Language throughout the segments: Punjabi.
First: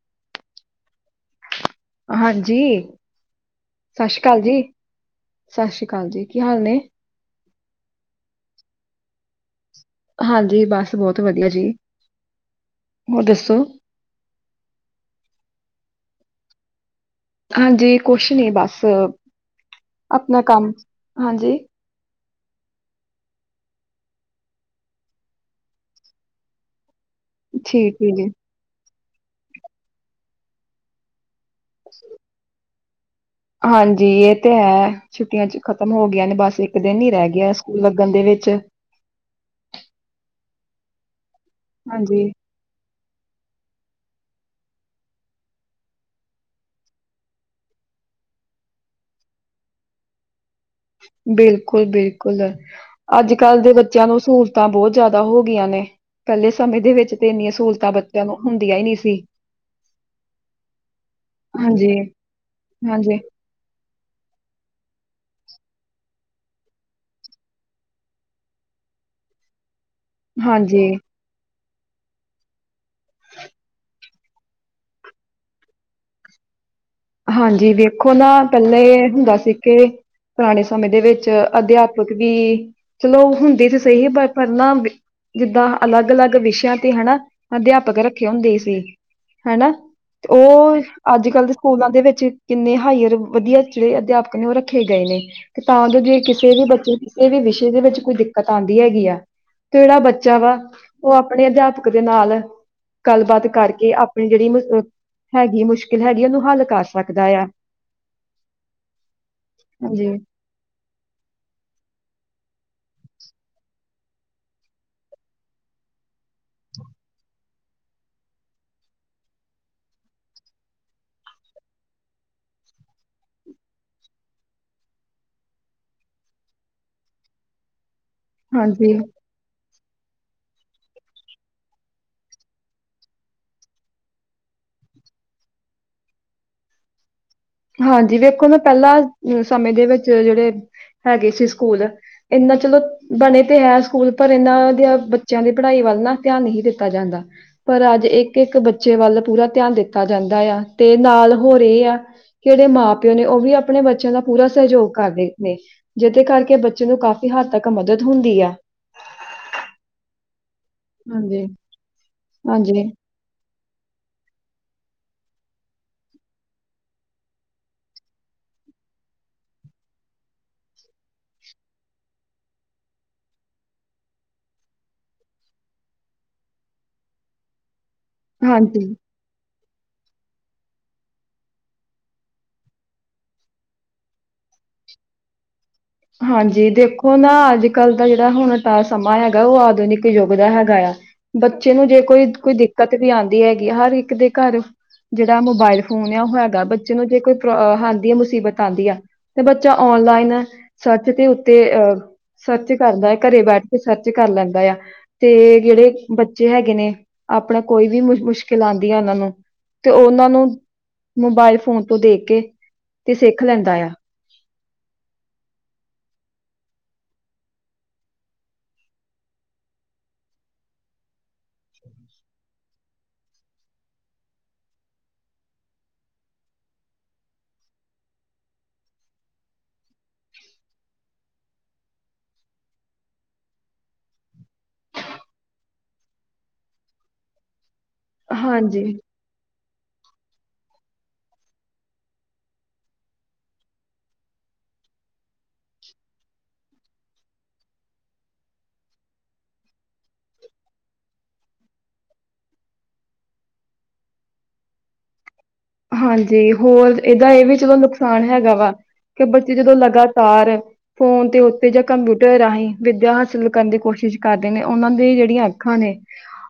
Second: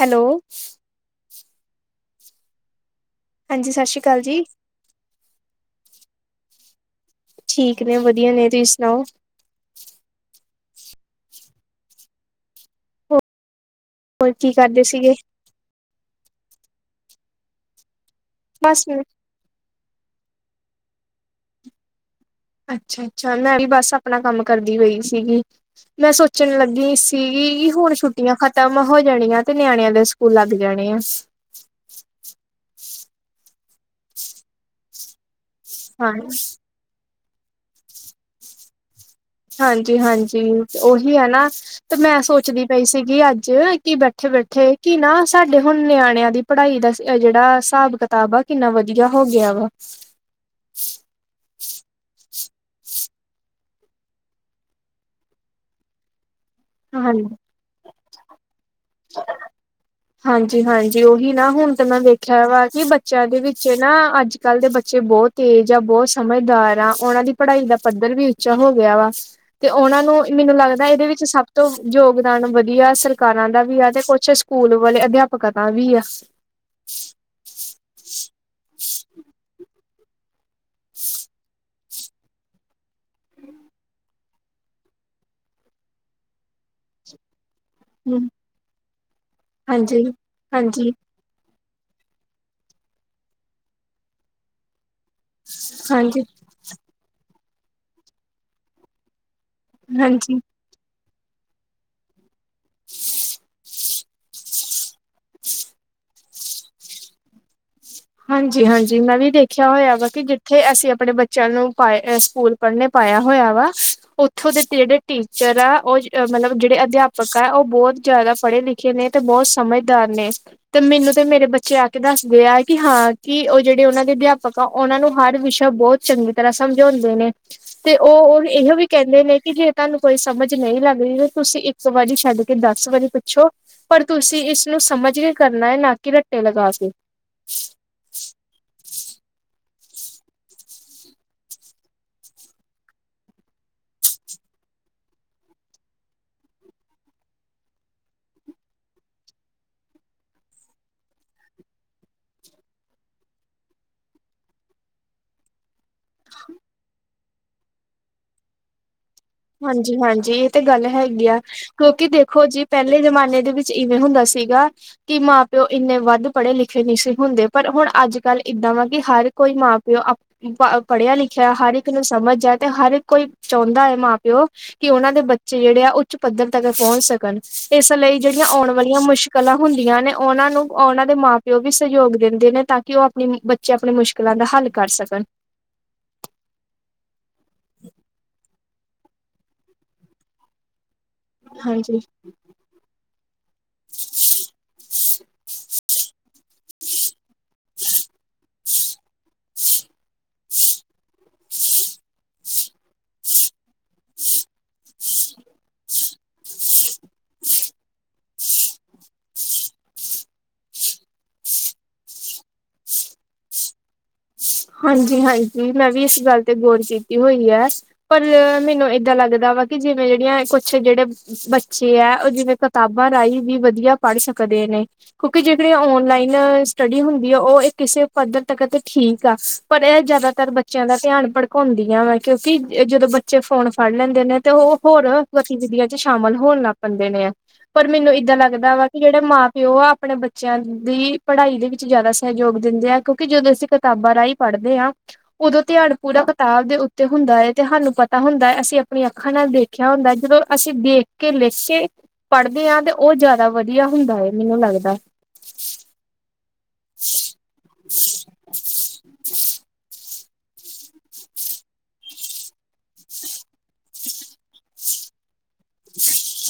ਹੈਲੋ ਹਾਂਜੀ, ਹਾਂਜੀ ਸਤਿ ਸਸ ਅਕਾਲ ਸ਼੍ਰੀ ਕਾਲ ਜੀ ਸਸ ਸ਼੍ਰੀ ਅਕਾਲ ਜੀ ਕੀ ਹਾਲ ਨੇ? ਠੀਕ ਨੇ ਵਧੀਆ ਨੇ ਤੁਸੀਂ ਸੁਣਾਓ,? ਹਾਂਜੀ ਬਸ ਬਹੁਤ ਵਧੀਆ ਜੀ, ਹੋਰ ਦੱਸੋ? ਹੋਰ ਕੀ ਕਰਦੇ ਸੀਗੇ? ਹਾਂਜੀ ਕੁਛ ਨੀ ਬਸ, ਆਪਣਾ ਕੰਮ ਹਾਂਜੀ। ਅੱਛਾ ਅੱਛਾ ਮੈਂ ਵੀ ਬਸ ਆਪਣਾ ਕੰਮ ਕਰਦੀ ਪਈ ਸੀਗੀ, ਮੈਂ ਸੋਚਣ ਲੱਗੀ ਸ ਕੀ ਹੁਣ ਠੀਕ ਈ ਜੀ। ਛੁੱਟੀਆਂ ਖ਼ਤਮ ਹੋ ਜਾਣੀਆਂ ਤੇ ਨਿਆਣਿਆਂ ਦੇ ਸਕੂਲ ਲੱਗ ਜਾਣੇ ਆ। [inaudible] ਹਾਂਜੀ ਏ ਤੇ ਹੈ ਛੁੱਟੀਆਂ ਚ ਖਤਮ ਹੋ ਹਾਂ ਗਈਆਂ ਨੇ ਬਸ ਇੱਕ ਦਿਨ ਹੀ ਰਹਿ ਗਿਆ ਸਕੂਲ ਲੱਗਣ ਦੇ ਵਿੱਚ। ਹਾਂਜੀ ਹਾਂਜੀ ਉਹੀ ਹੈ ਨਾ, ਤੇ ਮੈਂ ਹਾਂਜੀ, ਸੋਚਦੀ ਪਈ ਸੀਗੀ ਅੱਜ ਕਿ ਬੈਠੇ -ਬੈਠੇ ਕਿ ਨਾ ਸਾਡੇ ਹੁਣ ਨਿਆਣਿਆਂ ਦੀ ਪੜ੍ਹਾਈ ਦਾ ਅ ਜਿਹੜਾ ਹਿਸਾਬ ਕਿ ਕਾਬਾ ਕਿੰਨਾ ਵਧੀਆ ਹੋ ਗਿਆ ਵਾ ਬਿਲਕੁਲ ਬਿਲਕੁਲ ਅੱਜ ਕੱਲ੍ਹ ਦੇ ਬੱਚਿਆਂ ਨੂੰ ਸਹੂਲਤਾਂ ਬਹੁਤ ਜ਼ਿਆਦਾ ਹੋ ਗਈਆਂ ਨੇ। ਪਹਿਲੇ ਸਮੇਂ ਦੇ ਵਿੱਚ ਹਾਂਜੀ ਤੇ ਇੰਨੀਆਂ ਸਹੂਲਤਾਂ ਬੱਚਿਆਂ ਨੂੰ ਹੁੰਦੀਆਂ ਨੀ ਸੀ। ਹਾਂਜੀ ਹਾਂਜੀ ਉਹੀ ਨਾ ਹੁਣ ਤਾਂ ਹਾਂਜੀ, ਮੈਂ ਵੇਖਿਆ ਵਾ ਕੀ ਹਾਂਜੀ, ਬੱਚਿਆਂ ਦੇ ਵਿੱਚ ਤੇ ਨਾ ਅੱਜ ਕੱਲ੍ਹ ਦੇ ਬੱਚੇ ਬੋਤ ਤੇਜ਼ ਆ ਬੋਤ ਸਮਝਦਾਰ ਆ ਉਹਨਾਂ ਦੀ ਪੜ੍ਹਾਈ ਦਾ ਪੱਧਰ ਵੀ ਉੱਚਾ ਹੋ ਗਿਆ ਵਾ, ਤੇ ਉਹਨਾਂ ਨੂੰ ਮੈਨੂੰ ਲੱਗਦਾ ਹਾਂਜੀ। ਇਹਦੇ ਵਿੱਚ ਸਭ ਤੋਂ ਯੋਗਦਾਨ ਵਧੀਆ ਸਰਕਾਰਾਂ ਦਾ ਵੀ ਆ ਤੇ ਕੁਛ ਸਕੂਲ ਵਾਲੇ ਅਧਿਆਪਕਾਂ ਦਾ ਵੀ ਐ। [inaudible] ਹਾਂਜੀ ਵੇਖੋ ਨਾ ਪਹਿਲੇ ਹੁੰਦਾ ਸੀ ਕਿ ਪੁਰਾਣੇ ਸਮੇਂ ਦੇ ਵਿੱਚ ਅਧਿਆਪਕ ਵੀ ਚਲੋ, ਹੁੰਦੇ ਸੀ ਸਹੀ ਪਰ -ਪਰ ਨਾ ਜਿੱਦਾਂ ਅਲੱਗ -ਅਲੱਗ ਵਿਸ਼ਿਆਂ ਤੇ ਹਨਾ, ਅਧਿਆਪ ਪਕਰ ਰੱਖੇ ਹੁੰਦੇ ਸੀ ਹਨਾ। ਤੇ ਉਹ ਹਾਂਜੀ-ਹਾਂਜੀ, ਅੱਜ ਕੱਲ ਦੇ ਸਕੂਲਾਂ ਦੇ ਵਿੱਚ ਕਿੰਨੇ ਹਾਇਰ ਵਧੀਆ ਜਿਹੜੇ ਅਧਿਆਪਕ ਨੂੰ ਰੱਖੇ ਗਏ ਨੇ। ਕੀ ਤਾਂ ਜੋ ਜੇ ਕਿਸੇ ਵੀ ਬੱਚੇ ਕਿਸੇ ਵੀ ਵਿਸ਼ੇ ਦੇ ਵਿੱਚ ਕੋਈ ਦਿੱਕਤ ਆਉਂਦੀ ਹੈਗੀ ਐ। ਕਿਹੜਾ ਹਾਂਜੀ-ਹਾਂਜੀ। ਬੱਚਾ ਵਾ ਉਹ ਆਪਣੇ ਅਧਿਆਪਕ ਦੇ ਨਾਲ ਗੱਲਬਾਤ ਕਰਕੇ ਆਪਣੀ ਜਿਹੜੀ ਮੁਸ਼ਕਲ, ਹੈਗੀ ਮੁਸ਼ਕਿਲ ਹੈਗੀ ਉਹਨੂੰ ਹੱਲ ਕਰ ਸਕਦਾ ਆ। ਹਾਂਜੀ ਹਾਂਜੀ ਮੈਂ ਵੀ ਦੇਖਿਆ ਹੋਇਆ ਹਾਂਜੀ ਵਾ ਕਿ ਜੇ ਉੱਥੇ ਅਸੀਂ ਆਪਣੇ ਬੱਚਿਆਂ ਨੂੰ ਪਾਏ ਸਕੂਲ ਪੜ੍ਹਨੇ ਪਾਇਆ ਹੋਇਆ ਵਾ ਉੱਥੋਂ ਦੇ ਜਿਹੜੇ ਟੀਚਰ ਆ ਉਹ ਮਤਲਬ ਜਿਹੜੇ ਅਧਿਆਪਕ ਆ ਉਹ ਬਹੁਤ ਜਿਆਦਾ ਪੜ੍ਹੇ ਲਿਖੇ ਨੇ ਤੇ ਬਹੁਤ ਸਮਝਦਾਰ ਨੇ। ਤੇ ਮੈਨੂੰ ਤੇ ਮੇਰੇ ਬੱਚੇ ਆ ਕੇ ਦੱਸਦੇ ਆ ਕੀ ਹਾਂ ਕੀ ਉਹ ਜਿਹੜੇ ਉਹਨਾਂ ਦੇ ਅਧਿਆਪਕ ਆ ਉਹਨਾਂ ਨੂੰ ਹਰ ਵਿਸ਼ਾ ਬਹੁਤ ਚੰਗੀ ਤਰ੍ਹਾਂ ਸਮਝਾਉਂਦੇ ਨੇ। ਤੇ ਉਹ- ਉਹ ਇਹੋ ਵੀ ਹਾਂਜੀ ਕਹਿੰਦੇ ਨੇ ਕਿ ਜੇ ਤੁਹਾਨੂੰ ਕੋਈ ਸਮਝ ਨੀ ਲੱਗਰੀ ਏ ਤੁਸੀਂ ਇੱਕ ਵਾਰੀ ਛੱਡ ਕੇ ਦੱਸ ਵਾਰੀ ਪੁੱਛੋ। ਪਰ ਤੁਸੀਂ ਇਸਨੂੰ ਸਮਝ ਕੇ ਕਰਨਾ ਐ ਨਾ ਕੀ ਰੱਟੇ ਲਗਾ ਕੇ। ਹਾਂਜੀ ਵੇਖੋ ਨਾ ਪਹਿਲਾਂ ਸਮੇਂ ਦੇ ਵਿੱਚ ਜਿਹੜੇ, ਹੈਗੇ ਸੀ ਸਕੂਲ ਇਨਾ ਚਲੋ, ਬਣੇ ਤੇ ਹੈ ਸਕੂਲ ਪਰ ਇਨਾਂ ਦੀ ਬੱਚਿਆਂ ਦੀ ਪੜ੍ਹਾਈ ਵੱਲ ਨਾ ਧਿਆਨ ਨਹੀਂ ਦਿੱਤਾ ਜਾਂਦਾ। ਪਰ ਅੱਜ ਇੱਕ ਇੱਕ ਬੱਚੇ ਵੱਲ ਪੂਰਾ ਧਿਆਨ ਦਿੱਤਾ ਜਾਂਦਾ ਆ ਤੇ ਨਾਲ ਹੋਰ ਏ ਆ ਕਿਹੜੇ ਮਾਂ ਪਿਓ ਨੇ ਉਹ ਵੀ ਆਪਣੇ ਬੱਚਿਆਂ ਦਾ ਪੂਰਾ ਸਹਿਯੋਗ ਕਰ ਰੇ ਨੇ। ਜਿਦੇ ਕਰਕੇ ਬੱਚੇ ਨੂੰ ਕਾਫ਼ੀ ਹੱਦ ਤੱਕ ਮਦਦ ਹੁੰਦੀ ਆ। ਹਾਂਜੀ ਹਾਂਜੀ, ਇਹ ਤੇ ਗੱਲ ਹੈਗੀ ਆ ਹਾਂਜੀ ਕਿਉਂਕਿ ਦੇਖੋ ਜੀ ਹਾਂਜੀ ਪਹਿਲੇ ਜਮਾਨੇ ਦੇ ਵਿੱਚ ਇਵੇਂ ਹੁੰਦਾ ਸੀਗਾ। ਕਿ ਮਾਂ-ਪਿਓ ਇੰਨੇ ਵੱਧ ਪੜ੍ਹੇ ਲਿਖੇ ਨੀ ਸੀ ਹੁੰਦੇ ਪਰ ਹੁਣ ਅੱਜ ਕੱਲ੍ਹ ਏਦਾਂ ਵਾ ਕਿ ਹਰ ਕੋਈ ਮਾਂ-ਪਿਓ ਪੜ੍ਹਿਆ ਲਿਖਿਆ ਹਰ ਇੱਕ ਨੂੰ ਸਮਝ ਐ ਤੇ ਹਰ ਇੱਕ ਕੋਈ ਚਾਹੁੰਦਾ ਐ ਮਾਂ-ਪਿ ਓ ਕਿ ਉਹਨਾਂ ਦੇ ਬੱਚੇ ਜਿਹੜੇ ਆ ਉੱਚ ਪੱਧਰ ਤੱਕ ਪਹੁੰਚ ਸਕਣ ਇਸ ਲਈ ਜਿਹੜੀਆਂ ਆਉਣ ਹਾਂਜੀ ਵਾਲੀਆਂ ਮੁਸ਼ ਕਲਾਂ ਹੁੰਦੀਆਂ ਨੇ ਉਹਨਾਂ ਨੂੰ ਉਹਨਾਂ ਦੇ ਮਾਂ-ਪਿਓ ਵੀ ਸਹਿਯੋਗ ਦਿੰਦੇ ਨੇ ਤਾਂ ਕਿ ਉਹ ਆਪਣੀ ਬੱਚੇ ਆਪਣੀ ਮੁਸ਼ਕਿਲਾਂ ਦਾ ਹੱਲ ਕਰ ਸਕਣ। ਹਾਂਜੀ, ਦੇਖੋ ਨਾ ਅੱਜ ਕੱਲ੍ਹ ਦਾ ਜਿਹੜਾ ਹੁਣ ਦਾ ਸਮਾਂ ਹੈਗਾ ਉਹ ਆਧੁਨਿਕ ਯੁੱਗ ਦਾ ਹੈਗਾ ਆ। ਬੱਚੇ ਨੂੰ ਹਾਂਜੀ ਜੇ ਕੋਈ ਕੋਈ ਦਿੱਕਤ ਵੀ ਆਂਦੀ ਹੈਗੀ ਆ ਹਰ ਇੱਕ ਦੇ ਘਰ ਜਿਹੜਾ ਮੋਬਾਇਲ ਫੋਨ ਆ ਉਹ ਹੈਗਾ ਬੱਚੇ ਨੂੰ ਜੇ ਕੋਈ ਆਂਦੀ ਆ ਮੁਸੀਬਤ ਆਂਦੀ ਆ। ਤੇ ਬੱਚਾ ਔਨਲਾਈਨ ਸਰਚ ਦੇ ਉੱਤੇ ਅ ਸਰਚ ਕਰਦਾ ਆ ਘਰੇ ਬੈਠ ਕੇ ਸਰਚ ਕਰ ਲੈਂਦਾ ਆ ਤੇ ਜਿਹੜੇ ਬੱਚੇ ਹੈਗੇ ਨੇ ਆਪਣਾ ਕੋਈ ਵੀ ਮੁ ਮੁਸ਼ਕ ਖਲਾਂਦੀ ਆ ਉਹਨਾਂ ਨੂੰ ਤੇ ਉਹਨਾਂ ਨੂੰ ਮੋਬਾਇਲ ਫੋਨ ਤੋਂ ਦੇਖ ਕੇ ਤੇ ਸਿੱਖ ਲੈਂਦਾ ਆ। ਹਾਂਜੀ ਹਾਂਜੀ, ਮੈਂ ਵੀ ਇਸ ਗੱਲ ਤੇ ਗੌਰ ਕੀਤੀ ਹੋਈ ਆ। ਪਰ ਮੈਨੂੰ ਏਦਾਂ ਲੱਗਦਾ ਵਾ ਕਿ ਜਿਵੇਂ ਜਿਹੜੀਆਂ ਕੁਛ ਜਿਹੜੇ ਬੱਚੇ ਐ ਓ ਜਿਵੇਂ ਕਿਤਾਬਾਂ ਰਾਹੀਂ ਵੀ ਵਧੀਆ ਪੜ੍ਹ ਸਕਦੇ ਨੇ। ਕਿਉਂਕਿ ਜਿਹੜੀ ਓਨਲਾਈਨ ਸਟੱਡੀ ਹੁੰਦੀ ਆ ਓ ਕਿਸੇ ਪੱਧਰ ਤੱਕ ਤੇ ਠੀਕ ਪਰ ਇਹ ਜ਼ਿਆਦਾਤਰ ਬੱਚਿਆਂ ਦਾ ਧਿਆਨ ਭੜਕਾਉਂਦੀਆਂ ਵਾ ਕਿਉਂਕਿ ਜਦੋਂ ਬੱ, ਚੇ ਫੋਨ ਫੜ ਲੈਂਦੇ ਨੇ ਤੇ ਉਹ ਹੋਰ ਗਤੀਵਿਧੀਆਂ ਚ ਸ਼ਾਮਲ ਹੋਣ ਲੱਗ ਪੈਂਦੇ ਨੇ ਪਰ ਮੈਨੂੰ ਇੱਦਾਂ ਲੱਗਦਾ ਵਾ ਹਾਂਜੀ ਕਿ ਜਿਹੜਾ ਮਾਂ ਪਿਓ ਆਪਣੇ ਬੱਚਿਆਂ ਦੀ ਪੜ੍ਹਾਈ ਦੇ ਵਿੱਚ ਜ਼ਿਆਦਾ ਸਹਿਯੋਗ ਦਿੰਦੇ ਆ ਕਿਉਂਕਿ ਜਦੋਂ ਅਸੀਂ ਕਿਤਾਬਾਂ ਰਾਹੀਂ ਪੜ੍ਹਦੇ ਆ। ਉਦੋਂ ਧਿਆਨਾ ਪੂਰਾ ਕਿਤਾਬ ਦੇ ਉੱਤੇ ਹੁੰਦਾ ਏ ਤੇ ਸਾਨੂੰ ਪਤਾ ਹੁੰਦਾ ਐ ਅਸੀਂ ਆਪਣੀਆਂ ਅੱਖਾਂ ਨਾਲ ਦੇਖ ਦੇਖਿਆ ਹੁੰਦਾ ਜਦੋਂ ਅਸੀਂ ਦੇਖ ਕੇ ਲਿੱਖ ਕੇ, ਪੜ੍ਹਦੇ ਆ ਤੇ ਉਹ ਜ਼ਿਆਦਾ ਵਧੀਆ ਹੁੰਦਾ ਐ ਮੈਨੂੰ ਲੱਗਦਾ। ਹਾਂਜੀ ਹੋਰ ਏਦਾ ਇਹ ਵੀ ਚਲੋ ਨੁਕਸਾਨ ਹੈਗਾ ਵਾ ਕਿ ਬੱਚੇ ਜਦੋਂ, ਜੋ ਲਗਾਤਾਰ ਫੋਨ ਦੇ ਉੱਤੇ ਜਾਂ ਕੰਪਿਊਟਰ ਰਾਹੀਂ ਵਿੱਦਿਆ ਹਾਸਲ ਕਰਨ ਦੀ ਕੋਸ਼ਿਸ਼। ਕਰਦੇ ਨੇ ਉਹਨਾਂ ਦੀ ਜਿਹੜੀਆਂ ਅੱਖਾਂ ਨੇ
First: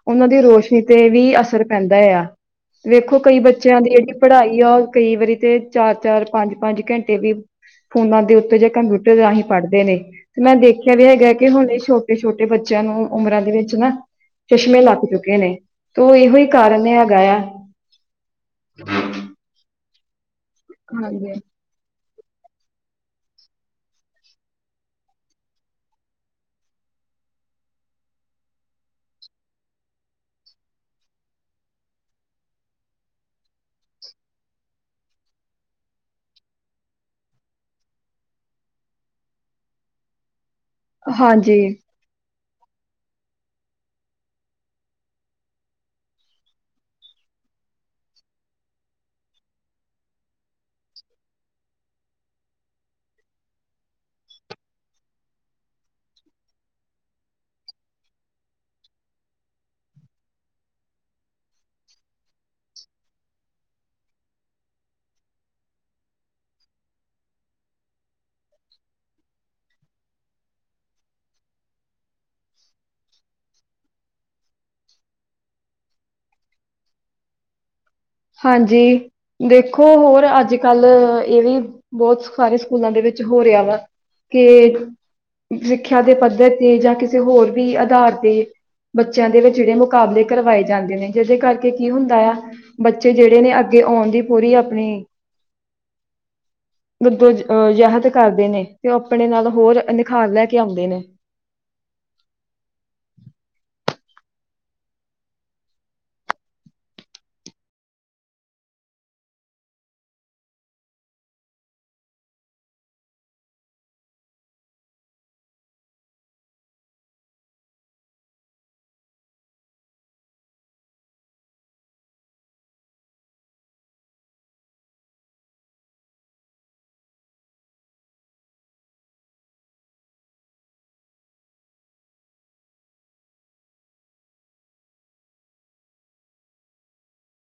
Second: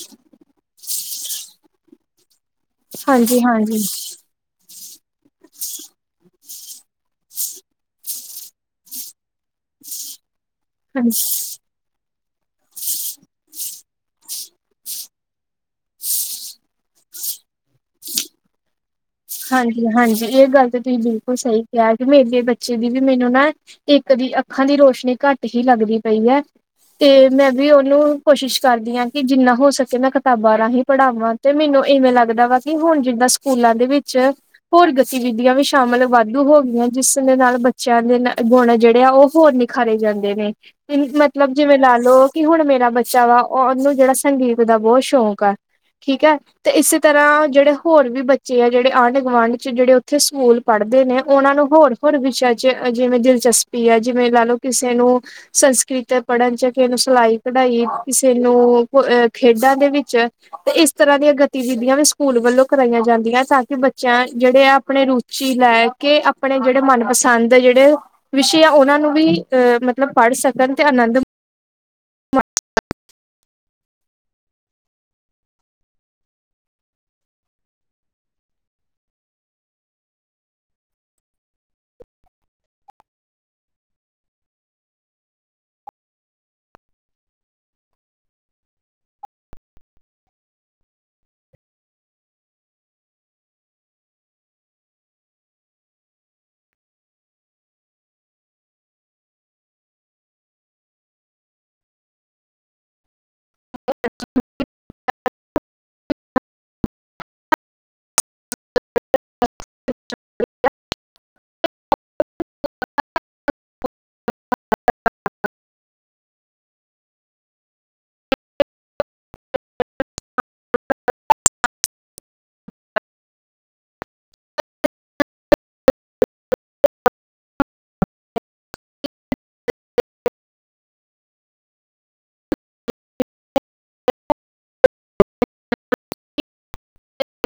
ਉਹਨਾਂ ਦੀ ਰੋਸ਼ਨੀ ਤੇ ਵੀ ਅਸਰ ਪੈਂਦਾ ਆ। ਵੇਖੋ ਕਈ ਹਾਂਜੀ ਬੱਚਿਆਂ ਹਾਂਜੀ ਦੀ ਜਿਹੜੀ ਪੜ੍ਹਾਈ ਆ ਓ ਕਈ ਵਾਰੀ ਤੇ ਚਾਰ ਚਾਰ। ਪੰਜ ਪੰਜ ਘੰਟੇ ਵੀ ਫੋਨਾਂ ਦੇ ਉੱਤੇ ਜਾਂ ਕੰਪਿਊਟਰ ਰਾਹੀਂ ਪੜ੍ਹਦੇ ਨੇ ਤੇ ਮੈਂ ਦੇਖ ਖਿਆ ਵੀ ਹਾਂਜੀ ਹੈਗਾ ਕਿ ਹੁਣ ਇਹ ਛੋਟੇ ਛੋਟੇ ਬੱਚਿਆਂ ਨੂੰ ਉਮਰਾਂ ਦੇ ਵਿੱਚ ਨਾ ਚਸ਼ਮੇ ਲੱਗ ਚੁੱਕੇ ਨੇ ਤੇ ਓ ਇਹੋ ਹੀ ਕਾਰਨ ਹੈਗਾ ਆ। [inaudible] ਹਾਂਜੀ ਹਾਂਜੀ, ਏ ਗੱਲ ਤਾਂ ਤੁਸੀਂ ਹਾਂਜੀ ਬਿਲਕੁਲ ਸਹੀ ਕਿਹਾ ਕਿ ਮੇਰੇ ਬੱਚੇ ਦੀ ਵੀ ਮੈਨੂੰ ਨਾ ਇੱਕ ਦੀ ਅੱਖਾਂ ਦੀ ਰੋਸ਼ਨੀ ਘੱਟ ਹੀ ਲੱਗਦੀ ਪਈ ਐ। ਤੇ ਮੈਂ ਵੀ ਉਹਨੂੰ ਕੋਸ਼ਿਸ਼ ਕਰਦੀ ਆ ਕਿ ਜਿੰਨਾ ਹੋ ਸਕੇ ਮੈਂ ਕਿਤਾਬਾਂ ਰਾਹੀਂ ਪੜ੍ਹਾਵਾਂ। ਤੇ ਮੈਨੂੰ ਇਵੇਂ ਲੱਗਦਾ ਵਾ ਕਿ ਹੁਣ ਜਿੱਦਾਂ ਸਕੂਲਾਂ ਦੇ ਵਿੱਚ ਹੋਰ ਗਤੀਵਿਧੀਆਂ ਵੀ ਸ਼ਾਮਿਲ ਵਾਧੂ ਹੋ ਗਈਆਂ ਜਿਸ ਦੇ ਨਾਲ ਬੱਚਿਆਂ ਦੇ ਗੁਣ ਜਿਹੜੇ ਆ ਉਹ ਹੋਰ ਨਿ ਖਰੇ ਜਾਂਦੇ ਨੇ ਤੇ ਮਤਲਬ ਹਾਂਜੀ ਜਿਵੇਂ ਲਾਲੋ। ਕਿ ਹੁਣ ਮੇਰਾ ਬੱਚਾ ਵਾ ਉਹਨੂੰ ਜਿਹੜਾ ਸੰਗੀਤ ਦਾ ਬਹੁਤ ਸ਼ੌਕ ਆ ਠੀਕ ਹੈ, ਤੇ ਇਸੇ ਤਰ੍ਹਾਂ ਜਿਹੜੇ ਹੋਰ ਵੀ ਬੱਚੇ ਹੈ। ਜਿਹੜੇ ਆਂਢ ਗੁਆਂਢ ਚ ਜਿਹੜੇ ਉੱਥੇ ਸਕੂਲ ਪੜ੍ਹਦੇ ਨੇ ਉਹਨਾਂ ਨੂੰ ਹੋਰ ਹੋਰ ਵਿਸ਼ਾ ਚ ਜਿਵੇਂ ਦਿਲਚਸਪੀ। ਆ ਜਿਵੇਂ ਲਾ ਲਓ ਕਿਸੇ ਨੂੰ ਸੰਸਕ੍ਰਿਤ ਪੜਨ ਚ, ਕਿਸੇ ਨੂੰ ਸਿਲਾਈ ਕਢਾਈ, ਕਿਸੇ ਨੂੰਹ ਖੇਡਾਂ ਦੇ ਵਿੱਚ। ਤੇ ਇਸ ਤਰ੍ਹਾਂ ਦੀਆਂ ਗਤੀਵਿਧੀਆਂ ਵੀ ਸਕੂਲ ਵੱਲੋਂ ਕਰਾਈਆਂ ਜਾਂਦੀਆਂ ਤਾਂ। ਕਿ ਬੱਚਾ ਜਿਹੜੇ ਆਪਣੇ ਰੁਚੀ ਲੈ ਕੇ, ਆਪਣੇ ਜਿਹੜੇ ਮਨਪਸੰਦ ਦੇ ਜਿਹੜੇ ਵਿਸ਼ੇ ਆ ਉਹਨਾਂ ਨੂੰ ਵੀ ਅਹ ਮਤਲਬ ਪੜ੍ਹ ਸਕਣ, ਤੇ ਆਨੰਦ ਹਾਂਜੀ। ਦੇਖੋ ਹੋਰ ਅੱਜ ਕੱਲ੍ਹ ਇਹ ਵੀ, ਬਹੁਤ ਸਾਰੇ ਸਕੂਲਾਂ ਦੇ ਵਿੱਚ ਹੋ ਰਿਹਾ ਵਾ ਕੇ, ਸਿੱਖਿਆ ਦੇ ਪੱਧਰ ਤੇ ਜਾਂ ਕਿਸੇ ਹੋਰ ਵੀ ਆਧਾਰ ਤੇ ਬੱਚਿਆਂ ਦੇ ਵਿੱਚ ਜਿਹੜੇ ਮੁਕਾਬਲੇ ਕਰਵਾਏ ਜਾਂਦੇ ਨੇ। ਜਿਹਦੇ ਕਰਕੇ ਕੀ ਹੁੰਦਾ ਆ ਬੱਚੇ ਜਿਹੜੇ ਨੇ ਅੱਗੇ ਆਉਣ ਦੀ ਪੂਰੀ ਆਪਣੀ [inaudible] ਜਦੋ ਜ਼ਾਹਦ ਕਰਦੇ ਨੇ, ਤੇ ਉਹ ਆਪਣੇ ਨਾਲ ਹੋਰ ਨਿਖਾਰ ਲੈ ਕੇ ਆਉਂਦੇ ਨੇ ਅ [unintelligible] [unintelligible] [unintelligible]